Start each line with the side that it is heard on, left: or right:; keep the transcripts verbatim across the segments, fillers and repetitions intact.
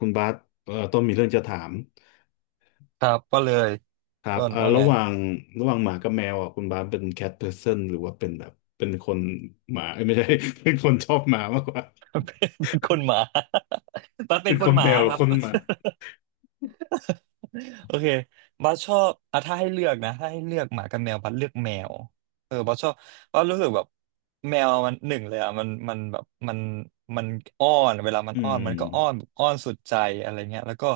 left: คุณบาสเอ่อต้นมีเรื่องจะถาม
right: ครับก็เลย
left: ครับ
right: ต้น
left: เอ่อ
right: ว่า
left: ระ
right: ไง
left: หว่างระหว่างหมากับแมวอ่ะคุณบาสเป็นแคทเพอร์ n นหรือว่าเป็นแบบเป็นคนหมาเอ้ยไม่ใช่ เป็นคนชอบหมามากกว่า
right: เป็นคนหมา ตัดเป็
left: เป็
right: น
left: น
right: ค
left: ค
right: น
left: น
right: ห
left: แม
right: มา
left: วหรื
right: ค
left: อ
right: รั
left: ค
right: บ
left: นหมา
right: โอเคบัสชอบอ่ะถ้าให้เลือกนะถ้าให้เลือกหมากับแมวบัสเลือกแมวเออบัสชอบบัสรู้สึกแบบแมวมันหนึ่งเลยอ่ะมันมันแบบมันมันอ้อนเวลามัน
left: อื
right: อ้อนมันก็อ้อน
left: ม
right: แบบอ้อนสุดใจอะไรเงี้ยแล้วก็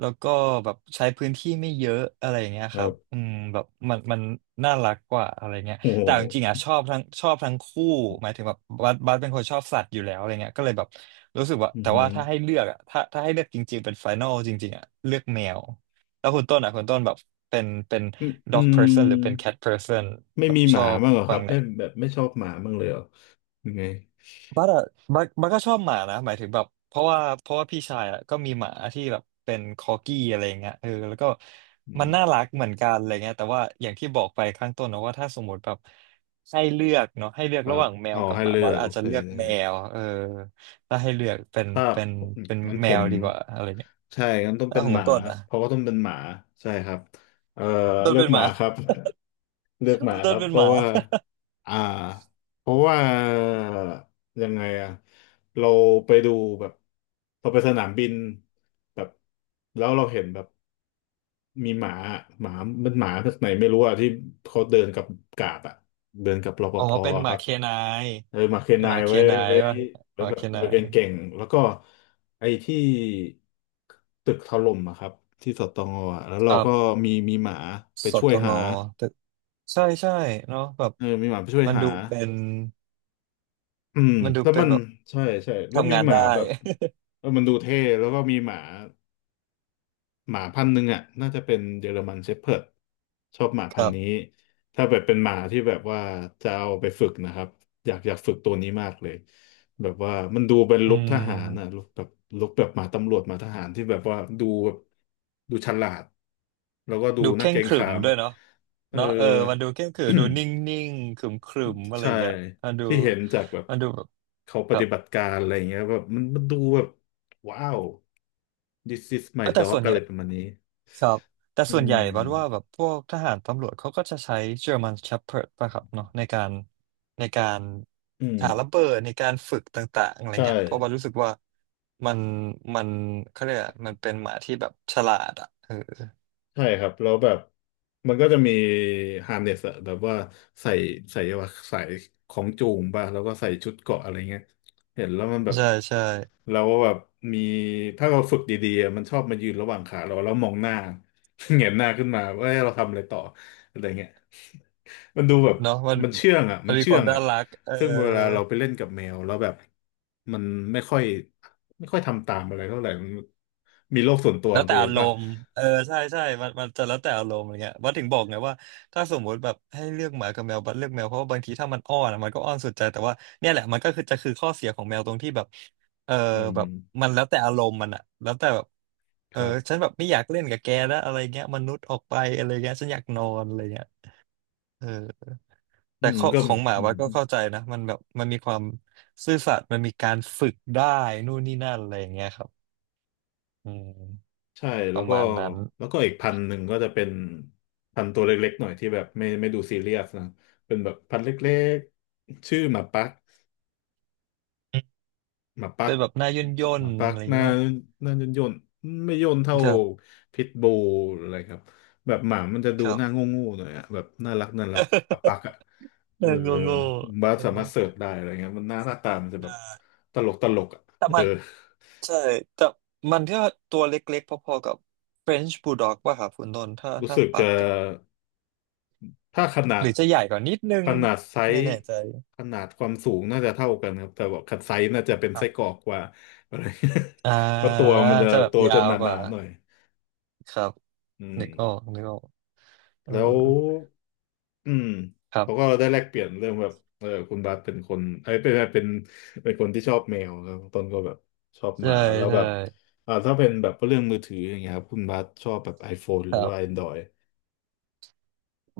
right: แล้วก็แบบใช้พื้นที่ไม่เยอะอะไรเงี้ย
left: ค
right: ค
left: รั
right: รับ
left: บ
right: อืมแบบมันมันน่ารักกว่าอะไรเงี้ย
left: โอ้โห
right: แต่จริงๆอ่ะชอบทั้งชอบทั้งคู่หมายถึงแบบบัสบัสเป็นคนชอบสัตว์อยู่แล้วอะไรเงี้ยก็เลยแบบรู้สึกว่า
left: อือ
right: แต่
left: หื
right: ว่า
left: อ
right: ถ้าให้เลือกอ่ะถ้าถ้าให้เลือกจริงๆเป็นไฟนอลจริงๆอ่ะเลือกแมว แล้วคุณต้นอ่ะคุณต้นแบบเป็นเป็น
left: อืมอื
right: dog person หรือเป็น
left: ม
right: cat person
left: ไม่
right: แบบ
left: มีห
right: ช
left: มา
right: อบ
left: บ้างเหรอค
right: ฟั
left: รั
right: ง
left: บ
right: ไหน
left: ไม่แบบไม่ชอบหมาบ้างเลยเหรอยังไง
right: บัสอะบัสบัสก็ชอบหมานะหมายถึงแบบเพราะว่าเพราะว่าพี่ชายอ่ะก็มีหมาที่แบบเป็นคอกี้อะไรเงี้ยเออแล้วก็
left: อื
right: มัน
left: ม
right: น่ารักเหมือนกันอะไรเงี้ยแต่ว่าอย่างที่บอกไปข้างต้นนะว่าถ้าสมมติแบบให้เลือกเนาะให้เลือ
left: ค
right: ก
left: รั
right: ระห
left: บ
right: ว่างแมว
left: เอา
right: กับ
left: ให้
right: หมา
left: เลือ
right: บัส
left: กโอ
right: อาจจะ
left: เค
right: เลือกแมวเออถ้าให้เลือกเป็น
left: ถ้า
right: เป็นเป็น
left: งั้น
right: แม
left: ผ
right: ว
left: ม
right: ดีกว่าอะไรเงี้ย
left: ใช่งั้นต้อง
right: แล้ว
left: เป็น
right: ของ
left: ห
right: คุณ
left: มา
right: ต้นอ่ะ
left: เพราะว่าต้องเป็นหมา ใช่ครับเอ่อ
right: ต้น
left: เลือ
right: เป็
left: ก
right: น
left: ห
right: ห
left: มา
right: มา
left: ครับ เลือกห มาค
right: ต้
left: รั
right: น
left: บ
right: เป็
left: เพ
right: นห
left: ราะ
right: มา
left: ว่า อ่า เพราะว่า ยังไงอะเราไปดูแบบเราไปสนามบิน แบบ แล้วเราเห็นแบบ มีหมาหมามันหมาแบกไหนไม่รู้อะที่เขาเดินกับกาดอะเดินกับรป
right: อ๋อ
left: ภ
right: เป็นห
left: ค
right: มา
left: รับ
right: เคนาย
left: เออมาเคน
right: เป็น
left: นา
right: หมา
left: ย
right: เค
left: ไว้
right: นาย
left: ไว้
right: ป่ะ
left: ไว้
right: หมา
left: แบ
right: เค
left: บเอ
right: นา
left: อเ
right: ย
left: ก่งๆแล้วก็ไอ้ที่ตึกถล่มอะครับที่สตงอะแล้ว
right: ค
left: เรา
right: รั
left: ก็
right: บ
left: มีมีหมาไป
right: ส
left: ช่ว
right: ต
left: ย
right: ง
left: หา
right: อตกใช่ใช่เนาะแบบ
left: เออมีหมาไปช่วย
right: มัน
left: หา
right: ดูเป็น
left: อืม
right: มันดู
left: แล้ว
right: เป็
left: มั
right: น
left: น
right: แบบ
left: ใช่ใช่แล้ว
right: ทำ
left: มี
right: งาน
left: หมา
right: ได้
left: แบบเออมันดูเท่แล้วก็มีหมา หมาพันธุ์หนึ่งอ่ะน่าจะเป็นเยอรมันเชพเพิร์ดชอบหมา
right: ค
left: พัน
right: รั
left: ธุ์
right: บ
left: นี้ถ้าแบบเป็นหมาที่แบบว่าจะเอาไปฝึกนะครับอยากอยากฝึกตัวนี้มากเลยแบบว่ามันดูเป็น
right: อื
left: ลุคทหารอ่ะลุ
right: ม
left: คแบบลุคแบบหมาตำรวจหมาทหารที่แบบว่าดูแบบดูฉลาดแล้วก็ดู
right: ดูเค
left: น่า
right: ร่
left: เก
right: ง
left: รง
right: ขรึ
left: ขา
right: ม
left: ม
right: ด้วยเนาะ
left: เออ
right: เนาะเออมันดูเคร่งขรึมดูนิ่ งๆขรึมๆอะ ไรอ
left: ใช่
right: ย่างเงี้ยมันดู
left: ที่เห็นจากแบบ
right: มันดูแบบ
left: เขาป
right: ครั
left: ฏิ
right: บ
left: บัติการอะไรอย่างเงี้ยแบบมันมันดูแบบว้าว this is my
right: เอ้าแต่ส่
left: dog
right: วนให
left: อะไร
right: ญ่
left: ประมาณนี้
right: ครับแต่
left: อื
right: ส่วนใหญ่บัดว่าแบ
left: ม
right: บพวกทหารตำรวจเขาก็จะใช้เจอร์ม s น e p h เ r ิร์ดป่ะครับเนาะในการในการ
left: อืม
right: หาระเบิดในการฝึกต่างๆอะไร
left: ใช่
right: เงี้ยเพราะบัดรู้สึกว่ามันมันเขาเรียกอะมันเป็นหมาที่แบบฉลาดอ่ะเออ
left: ใช่ครับแล้วแบบมันก็จะมีฮาร์เนสอะแบบว่าใส่ใส่ว่าใส่ของจูงป่ะแล้วก็ใส่ชุดเกราะอะไรเงี้ยเห็นแล้วมันแบบ
right: ใช่ใช่
left: เราก็แบบมีถ้าเราฝึกดีๆอะมันชอบมายืนระหว่างขาเราแล้วมองหน้า เหงนหน้าขึ้นมาว่าเอ้ยเราทำอะไรต่ออะไรเงี้ย มันดูแบบ
right: เนาะมัน
left: มันเชื่องอ่ะ
right: มั
left: มั
right: น
left: น
right: มี
left: เชื่
right: ค
left: อ
right: วาม
left: ง
right: น่า
left: อ่ะ
right: รักเออ
left: ซึ่งเวลาเราไปเล่นกับแมวแล้วแบบมันไม่ค่อยไม่ค่อยทำตามอะไรเท่าไหร่มันมีโลกส่วนตัว
right: แล้
left: ข
right: ว
left: องตั
right: แต่
left: วเอ
right: อา
left: ง
right: ร
left: ป่ะ
right: มณ์เออใช่ใช่มันมันจะแล้วแต่อารมณ์อะไรเงี้ยว่าถึงบอกไงว่าถ้าสมมติแบบให้เลือกหมากับแมวบัดเลือกแมวเพราะว่าบางทีถ้ามันอ้อนอะมันก็อ้อนสุดใจแต่ว่าเนี่ยแหละมันก็คือจะคือข้อเสียของแมวตรงที่แบบเออ
left: อืม
right: แบบมันแล้วแต่อารมณ์มันอะแล้วแต่แบบ
left: ค
right: เออ
left: รั
right: ฉัน
left: บ
right: แบบไม่อยากเล่นกับแกแล้วอะไรเงี้ยมนุษย์ออกไปอะไรเงี้ยฉันอยากนอนอะไรเงี้ยเออ
left: อื
right: แต่
left: ม
right: ข้อ
left: ก็
right: ของหมา
left: อื
right: วั
left: ม
right: ดก็เข้าใจนะมันแบบมันมีความซื่อสัตย์มันมีการฝึกได้นู่นนี่นั่นอะไรอย่างเงี้ยครับอืม
left: ใช่
right: ป
left: แล้ว
right: ระ
left: ก็
right: มาณนั้น
left: แล้วก็อีกพันหนึ่งก็จะเป็น พันตัวเล็กๆหน่อย ที่แบบ ไม่ไม่ดูซีเรียสนะเป็นแบบ พันเล็กๆ ชื่อหมาปัก หมาปั
right: เป็
left: ก
right: นแบบหน้าย่นย่
left: ห
right: น
left: มาปัก
right: อะไรอย่า
left: ห
right: ง
left: น้า
right: งี้มั้ง
left: หน้าย่นๆไม่ย่นเท่า
right: ครับ
left: พิทบูลอะไรครับแบบหมามันจะ
right: ค
left: ดู
right: รั
left: ห
right: บ
left: น้าโง่ๆหน่อยอะแบบน่ารักน่ารักหมาปักอะ
right: หน
left: เออ
right: อาโง่โง่
left: บ้า
right: เออ
left: สามารถเสิร์ชได้อะไรเงี้ยมันหน้าหน้าตามันจะแบบ
right: ได้
left: ตลกตลกอะ
right: แต่
left: เอ
right: มั
left: อ
right: น ใช่ แต่มันก็ตัวเล็กๆ พอๆ กับ French Bulldog ป่ะครับคุณต้นถ้า
left: รู้
right: ถ้า
left: สึก
right: ปั
left: จะ
right: กอะ
left: ถ้าขนา
right: ห
left: ด
right: รือจะใหญ่กว่านิดนึ
left: ข
right: ง
left: นาดไซ
right: ไม่
left: ส์
right: แน่ใจ
left: ขนาดความสูงน่าจะเท่ากันครับแต่ว่าขนาดไซส์น่าจะเป็น
right: ครั
left: ไส้กรอ
right: บ
left: กกว่าอะไร
right: อ่
left: เพราะ
right: า
left: ตัวมันจะ
right: จะแบบ
left: ตัว
right: ยา
left: จะห
right: วก
left: นา
right: ว่า
left: ๆหน่อย
right: ครับ
left: อืม
right: นึกออกนึกออกเออ
left: แล้วอืม
right: ครั
left: เขาก็
right: บ
left: ได้แลกเปลี่ยนเรื่องแบบเออคุณบาสเป็นคนเอ้ยเป็นเป็นเป็นคนที่ชอบแมวครับต้นก็แบบชอบห
right: ใช่
left: มาแล้วแบ
right: ใช่
left: บอ่าถ้าเป็นแบบเรื่องมือถืออย่างเงี้ยครับคุณบาสชอบแบบ iPhone ห
right: ค
left: รือ
right: รั
left: ว่า
right: บ
left: แอนดรอยด์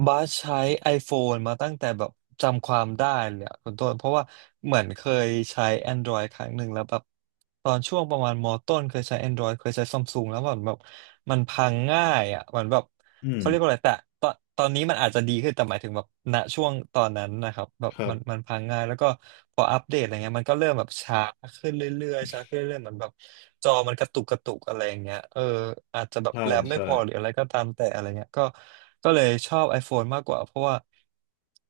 right: บาสใช้ iPhone มาตั้งแต่แบบจำความได้เลยอะคุณต้นเพราะว่าเหมือนเคยใช้ Android ครั้งหนึ่งแล้วแบบตอนช่วงประมาณมต้นเคยใช้ Android เคยใช้ซัมซุงแล้วแบบแบบมันพังง่ายอ่ะเหมือนแบบ
left: อืม
right: เขาเรียกว่าอะไรแต่ตอนตอนนี้มันอาจจะดีขึ้นแต่หมายถึงแบบณช่วงตอนนั้นนะครับแบ
left: ค
right: บ
left: รั
right: มั
left: บ
right: นมันพังง่ายแล้วก็พออัปเดตอะไรเงี้ยมันก็เริ่มแบบช้าขึ้นเรื่อยๆช้าขึ้นเรื่อยๆเหมือนแบบจอมันกระตุกกระตุกอะไรอย่างเงี้ยเอออาจจะแบบ
left: ใช่
right: แรมไม่
left: ใช่
right: พอหรืออะไรก็ตามแต่อะไรเงี้ยก็ก็เลยชอบ iPhone มากกว่าเพราะว่า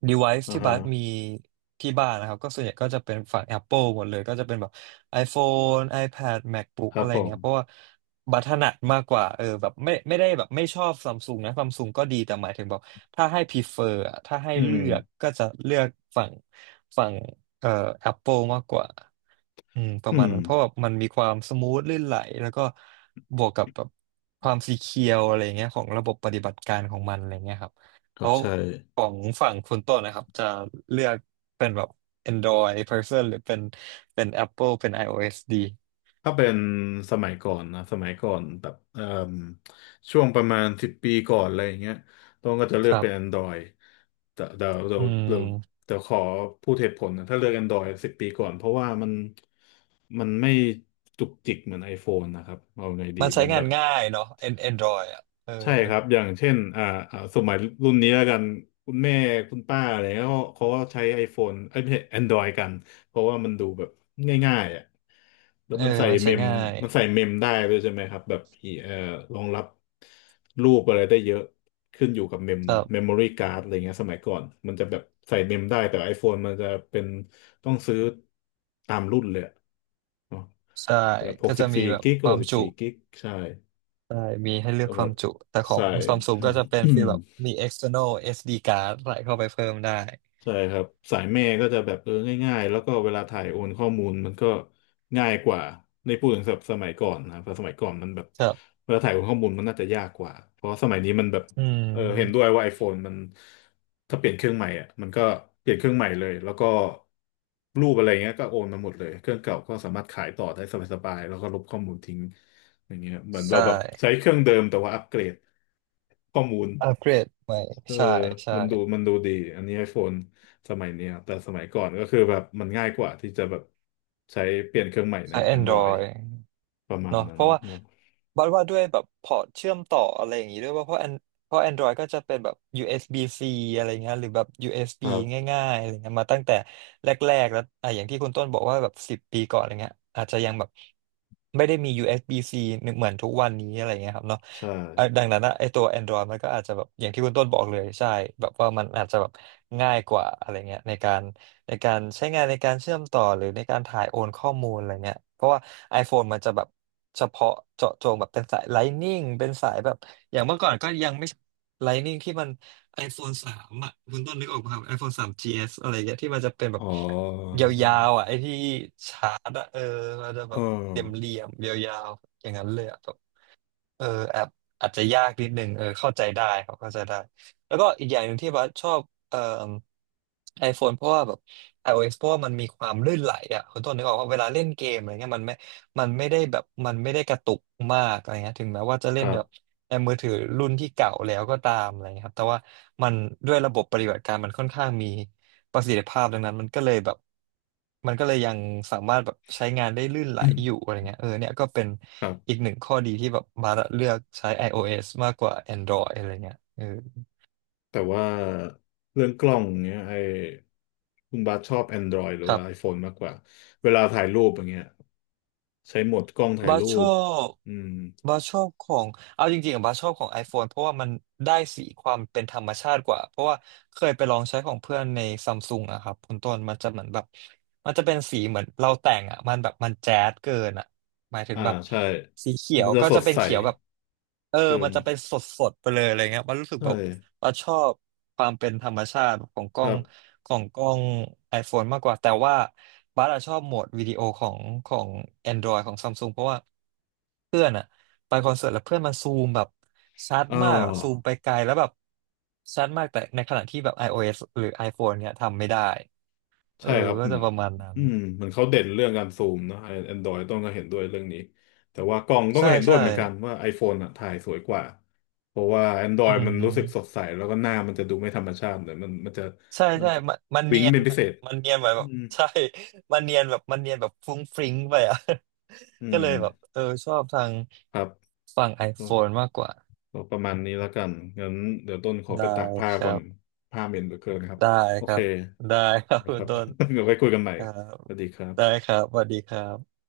right: device
left: อ่า
right: ที่
left: ฮะ
right: บัสมีที่บ้านนะครับก็ส่วนใหญ่ก็จะเป็นฝั่ง Apple หมดเลยก็จะเป็นแบบ iPhone iPad MacBook
left: ครั
right: อะ
left: บ
right: ไร
left: ผม
right: เงี้ยเพราะว่าบัตถนัดมากกว่าเออแบบไม่ไม่ได้แบบไม่ชอบซัมซุงนะซัมซุงก็ดีแต่หมายถึงแบบถ้าให้ prefer อะถ้าให้
left: อืม
right: เลือกก็จะเลือกฝั่งฝั่งเอ่อ Apple มากกว่าอืมประ
left: อื
right: มาณ
left: ม
right: นั้นเพราะแบบมันมีความสมูทลื่นไหลแล้วก็บวกกับแบบความซีเคียวอะไรเงี้ยของระบบปฏิบัติการของมันอะไรเงี้ยครับ
left: ครั
right: แล้
left: บ
right: ว
left: ใช่
right: ของฝั่งคุณต้นนะครับจะเลือกเป็นแบบ Android person หรือเป็น เป็น Apple เป็น iOS ดี
left: ถ้าเป็นสมัยก่อนนะสมัยก่อนแบบเอ่มช่วงประมาณสิบปีก่อนอะไรอย่างเงี้ยต้องก็จะเลือ
right: ค
left: ก
right: รั
left: เป็น
right: บ
left: Android แต่เดี๋ยวเดี๋ย
right: อื
left: วเดี๋ยว
right: ม
left: เดี๋ยวขอพูดเหตุผลนะถ้าเลือก Android สิบปีก่อนเพราะว่ามันมันไม่จุกจิกเหมือน iPhone นะครับเอาไงดี
right: มันใช้
left: มันแบ
right: งาน
left: บ
right: ง่ายเนาะ An- Android อ่ะเออ
left: ใช่ครับอย่างเช่นอ่าอ่าสมัยรุ่นนี้แล้วกันคุณแม่คุณป้าอะไรเงี้ยเขาเขาก็ใช้ iPhone เอ้ยไม่ใช่ Android กันเพราะว่ามันดูแบบง่ายๆอ่ะแล้ว
right: เออ
left: มันใส่
right: มัน
left: เม
right: ใช้
left: ม
right: ง่าย
left: มันใส่เมมได้ด้วยใช่ไหมครับแบบอีเอ่อรองรับรูปอะไรได้เยอะขึ้นอยู่กับเมม
right: ครั
left: เมมโม
right: บ
left: รี่การ์ดอะไรเงี้ยสมัยก่อนมันจะแบบใส่เมมได้แต่ iPhone มันจะเป็นต้องซื้อตามรุ่นเลยอะเนอะ
right: ใช่
left: แบบห
right: ก็
left: กสิ
right: จะ
left: บ
right: มี
left: สี่
right: แบบ
left: กิก
right: ค
left: ห
right: วา
left: ก
right: ม
left: สิบ
right: จุ
left: สี่กิกใช่
right: ใช่มีให้เลือ
left: ก็
right: กค
left: แบ
right: วา
left: บ
right: มจุแต่ขอ
left: สา
right: ง
left: ย
right: Samsung ก็จะเป็น ฟีลแบบมี external เอส ดี card ใส่เข้าไปเพิ่มได้
left: ใช่ครับสายแม่ก็จะแบบเออง่ายๆแล้วก็เวลาถ่ายโอนข้อมูลมันก็ง่ายกว่าในพูดถึงแบบสมัยก่อนนะเพราะสมัยก่อนมันแบบ
right: ครับ
left: เวลาถ่ายโอนข้อมูลมันน่าจะยากกว่าเพราะสมัยนี้มันแบบ
right: อื
left: เออเห็นด้วย
right: ม
left: ว่า iPhone มันถ้าเปลี่ยนเครื่องใหม่อ่ะมันก็เปลี่ยนเครื่องใหม่เลยแล้วก็รูปอะไรเงี้ยก็โอนมาหมดเลยเครื่องเก่าก็สามารถขายต่อได้สบายๆแล้วก็ลบข้อมูลทิ้งอย่างเงี้ยเหมือน
right: ใช
left: เราแบบใช้
right: ่
left: เครื่องเดิมแต่ว่าอัปเกรดข้อมูล
right: อัปเกรดใหม่
left: เออ
right: ใช่ใช่
left: มันดูมันดูดี อันนี้ไอโฟนสมัยเนี้ยแต่สมัยก่อนก็คือแบบมันง่ายกว่าที่จะแบบใช้เปลี่ยนเครื่องใหม่ใน
right: ใช้
left: Android
right: Android
left: ประมาณ
right: เนาะ
left: นั้
right: เพ
left: น
right: ราะว่า
left: แล้ว
right: บัดว่าด้วยแบบพอร์ตเชื่อมต่ออะไรอย่างงี้ด้วยว่าเพราะ An- เพราะ Android ก็จะเป็นแบบ ยู เอส บี ซี-C อสบี -C อะไรเงี้ยหรือแบบ
left: ค
right: ยู เอส บี
left: รับ
right: ง่ายๆอะไรเงี้ยมาตั้งแต่แรกๆแล้วอ่ะอย่างที่คุณต้นบอกว่าแบบสิบปีก่อนอะไรเงี้ยอาจจะยังแบบไม่ได้มี ยู เอส บี ซี-C เอสบี -C เหมือนทุกวันนี้อะไรเงี้ยครับเนาะ
left: ใช่
right: อ่ะดังนั้นนะไอตัว Android มันก็อาจจะแบบอย่างที่คุณต้นบอกเลยใช่แบบว่ามันอาจจะแบบง่ายกว่าอะไรเงี้ยในการ ในการใช้งานในการเชื่อมต่อหรือในการถ่ายโอนข้อมูลอะไรเงี้ยเพราะว่า iPhone มันจะแบบเฉพาะเจาะจงแบบเป็นสาย Lightning เป็นสายแบบอย่างเมื่อก่อนก็ยังไม่ Lightning ที่มัน iPhone สามอ่ะคุณต้นนึกออกไหมครับ iPhone สาม จี เอส อสอะไรเงี้ยที่มันจะเป็นแบ
left: อ๋
right: บ
left: อ
right: ยาวๆอ่ะไอ้ที่ชาร์จอ่ะเออมันจะแบ
left: เออ
right: บเหลี่ยมๆยาวๆอย่างนั้นเลยอ่ะ เอออาจอาจจะยากนิดนึงเออเข้าใจได้เขาเข้าใจได้แล้วก็อีกอย่างหนึ่งที่บัสชอบเอ่อ iPhone เพราะว่าแบบ iOS เพราะว่ามันมีความลื่นไหลอ่ะคุณต้นนึกออกว่าเวลาเล่นเกมอะไรเงี้ยมันไม่มันไม่ได้แบบมันไม่ได้กระตุกมากอะไรเงี้ยถึงแม้ว่าจะ
left: ค
right: เล่น
left: รับ
right: แบบ แอนมือถือรุ่นที่เก่าแล้วก็ตามอะไรเงี้ยครับ แต่ว่ามันด้วยระบบปฏิบัติการมันค่อนข้างมีประสิทธิภาพดังนั้นมันก็เลยแบบมันก็เลยยังสามารถแบบใช้งานได้ลื่นไหลอยู่อะไรเงี้ยเออเนี่ยก็เป็น
left: ครั
right: อีก
left: บ
right: หนึ่งข้อดีที่แบบมาเลือกใช้ iOS มากกว่า Android อะไรเงี้ยเออ
left: แต่ว่าเรื่องกล้องเนี้ยไอคุณบาสชอบ Android หรือ
right: ครั
left: ว่า
right: บ
left: iPhone มากกว่า เวลาถ่ายรูปอย่างเงี้ยใช้โหมดกล้องถ่าย
right: บัส
left: รู
right: ชอ
left: ป
right: บ
left: อืม
right: บัสชอบของเอาจริงๆอะบัสชอบของ iPhone เพราะว่ามันได้สีความเป็นธรรมชาติกว่าเพราะว่าเคยไปลองใช้ของเพื่อนในซัมซุงอะครับคุณต้นมันจะเหมือนแบบมันจะเป็นสีเหมือนเราแต่งอะมันแบบมันแจ๊ดเกินอะหมายถึง
left: อ่า
right: แบบ
left: ใช่
right: สีเขีย
left: มั
right: ว
left: นจะ
right: ก็
left: ส
right: จะ
left: ด
right: เป็น
left: ใส
right: เขียวแบบเออ
left: เกิ
right: มัน
left: น
right: จะเป็นสดๆไปเลยอะไรเงี้ยมันรู้สึก
left: ใช่
right: แบบ บ่าชอบความเป็นธรรมชาติของกล้
left: ค
right: อ
left: รั
right: ง
left: บ
right: ของกล้อง iPhone มากกว่าแต่ว่าบัสอะชอบโหมดวิดีโอของของ Android ของซัมซุงเพราะว่าเพื่อนอะไปคอนเสิร์ตแล้วเพื่อนมันซูมแบบชัด
left: อ่
right: มากอะซูม
left: า
right: ไปไกลแล้วแบบชัดมากแต่ในขณะที่แบบ iOS หรือ iPhone เนี่ยทำไม่ได้เออ
left: ใช่ครับ
right: ก็
left: เห
right: จะ
left: มือน
right: ประมาณนั้น
left: อืมเหมือนเขาเด่นเรื่องการซูมนะไอแอนดรอยต้องก็เห็นด้วยเรื่องนี้แต่ว่ากล้องต้อง
right: ใช่
left: ก็เห็นด้ว
right: ใช่
left: ยเหมือนกันว่า iPhone อ่ะถ่ายสวยกว่าเพราะว่า
right: อื
left: Android มันรู้สึกสด
right: ม
left: ใสแล้วก็หน้ามันจะดูไม่ธรรมชาติเลยมันมันจะ
right: ใช่
left: มัน
right: ใช่
left: จะ
right: มันมัน
left: วิ้
right: เนี
left: ง
right: ยน
left: เป็นพิ
right: ไป
left: เศษ
right: มันเนียนไปแบ
left: อื
right: บ
left: ม
right: ใช่มันเนียนแบบมันเนียนแบบฟรุ้งฟริ้งไปอ่ะ
left: อื
right: ก็เล
left: ม
right: ยแบบเออชอบทาง
left: ครับ
right: ฝั่ง
left: ก็
right: iPhone มากกว่า
left: ก็ประมาณนี้แล้วกันงั้นเดี๋ยวต้นขอไป
right: ได้
left: ตากผ้า
right: ค
left: ก่
right: รั
left: อน
right: บ
left: ผ้าเหม็นเหลือเกินครับ
right: ได้
left: โอ
right: ครั
left: เค
right: บได้ครับ
left: นะ
right: คุ
left: ค
right: ณ
left: รับ
right: ต้น
left: เดี๋ยวไว้คุยกันใหม่
right: ครับ
left: สวัสดีครั
right: ได้
left: บ
right: ครับสวัสดีครับ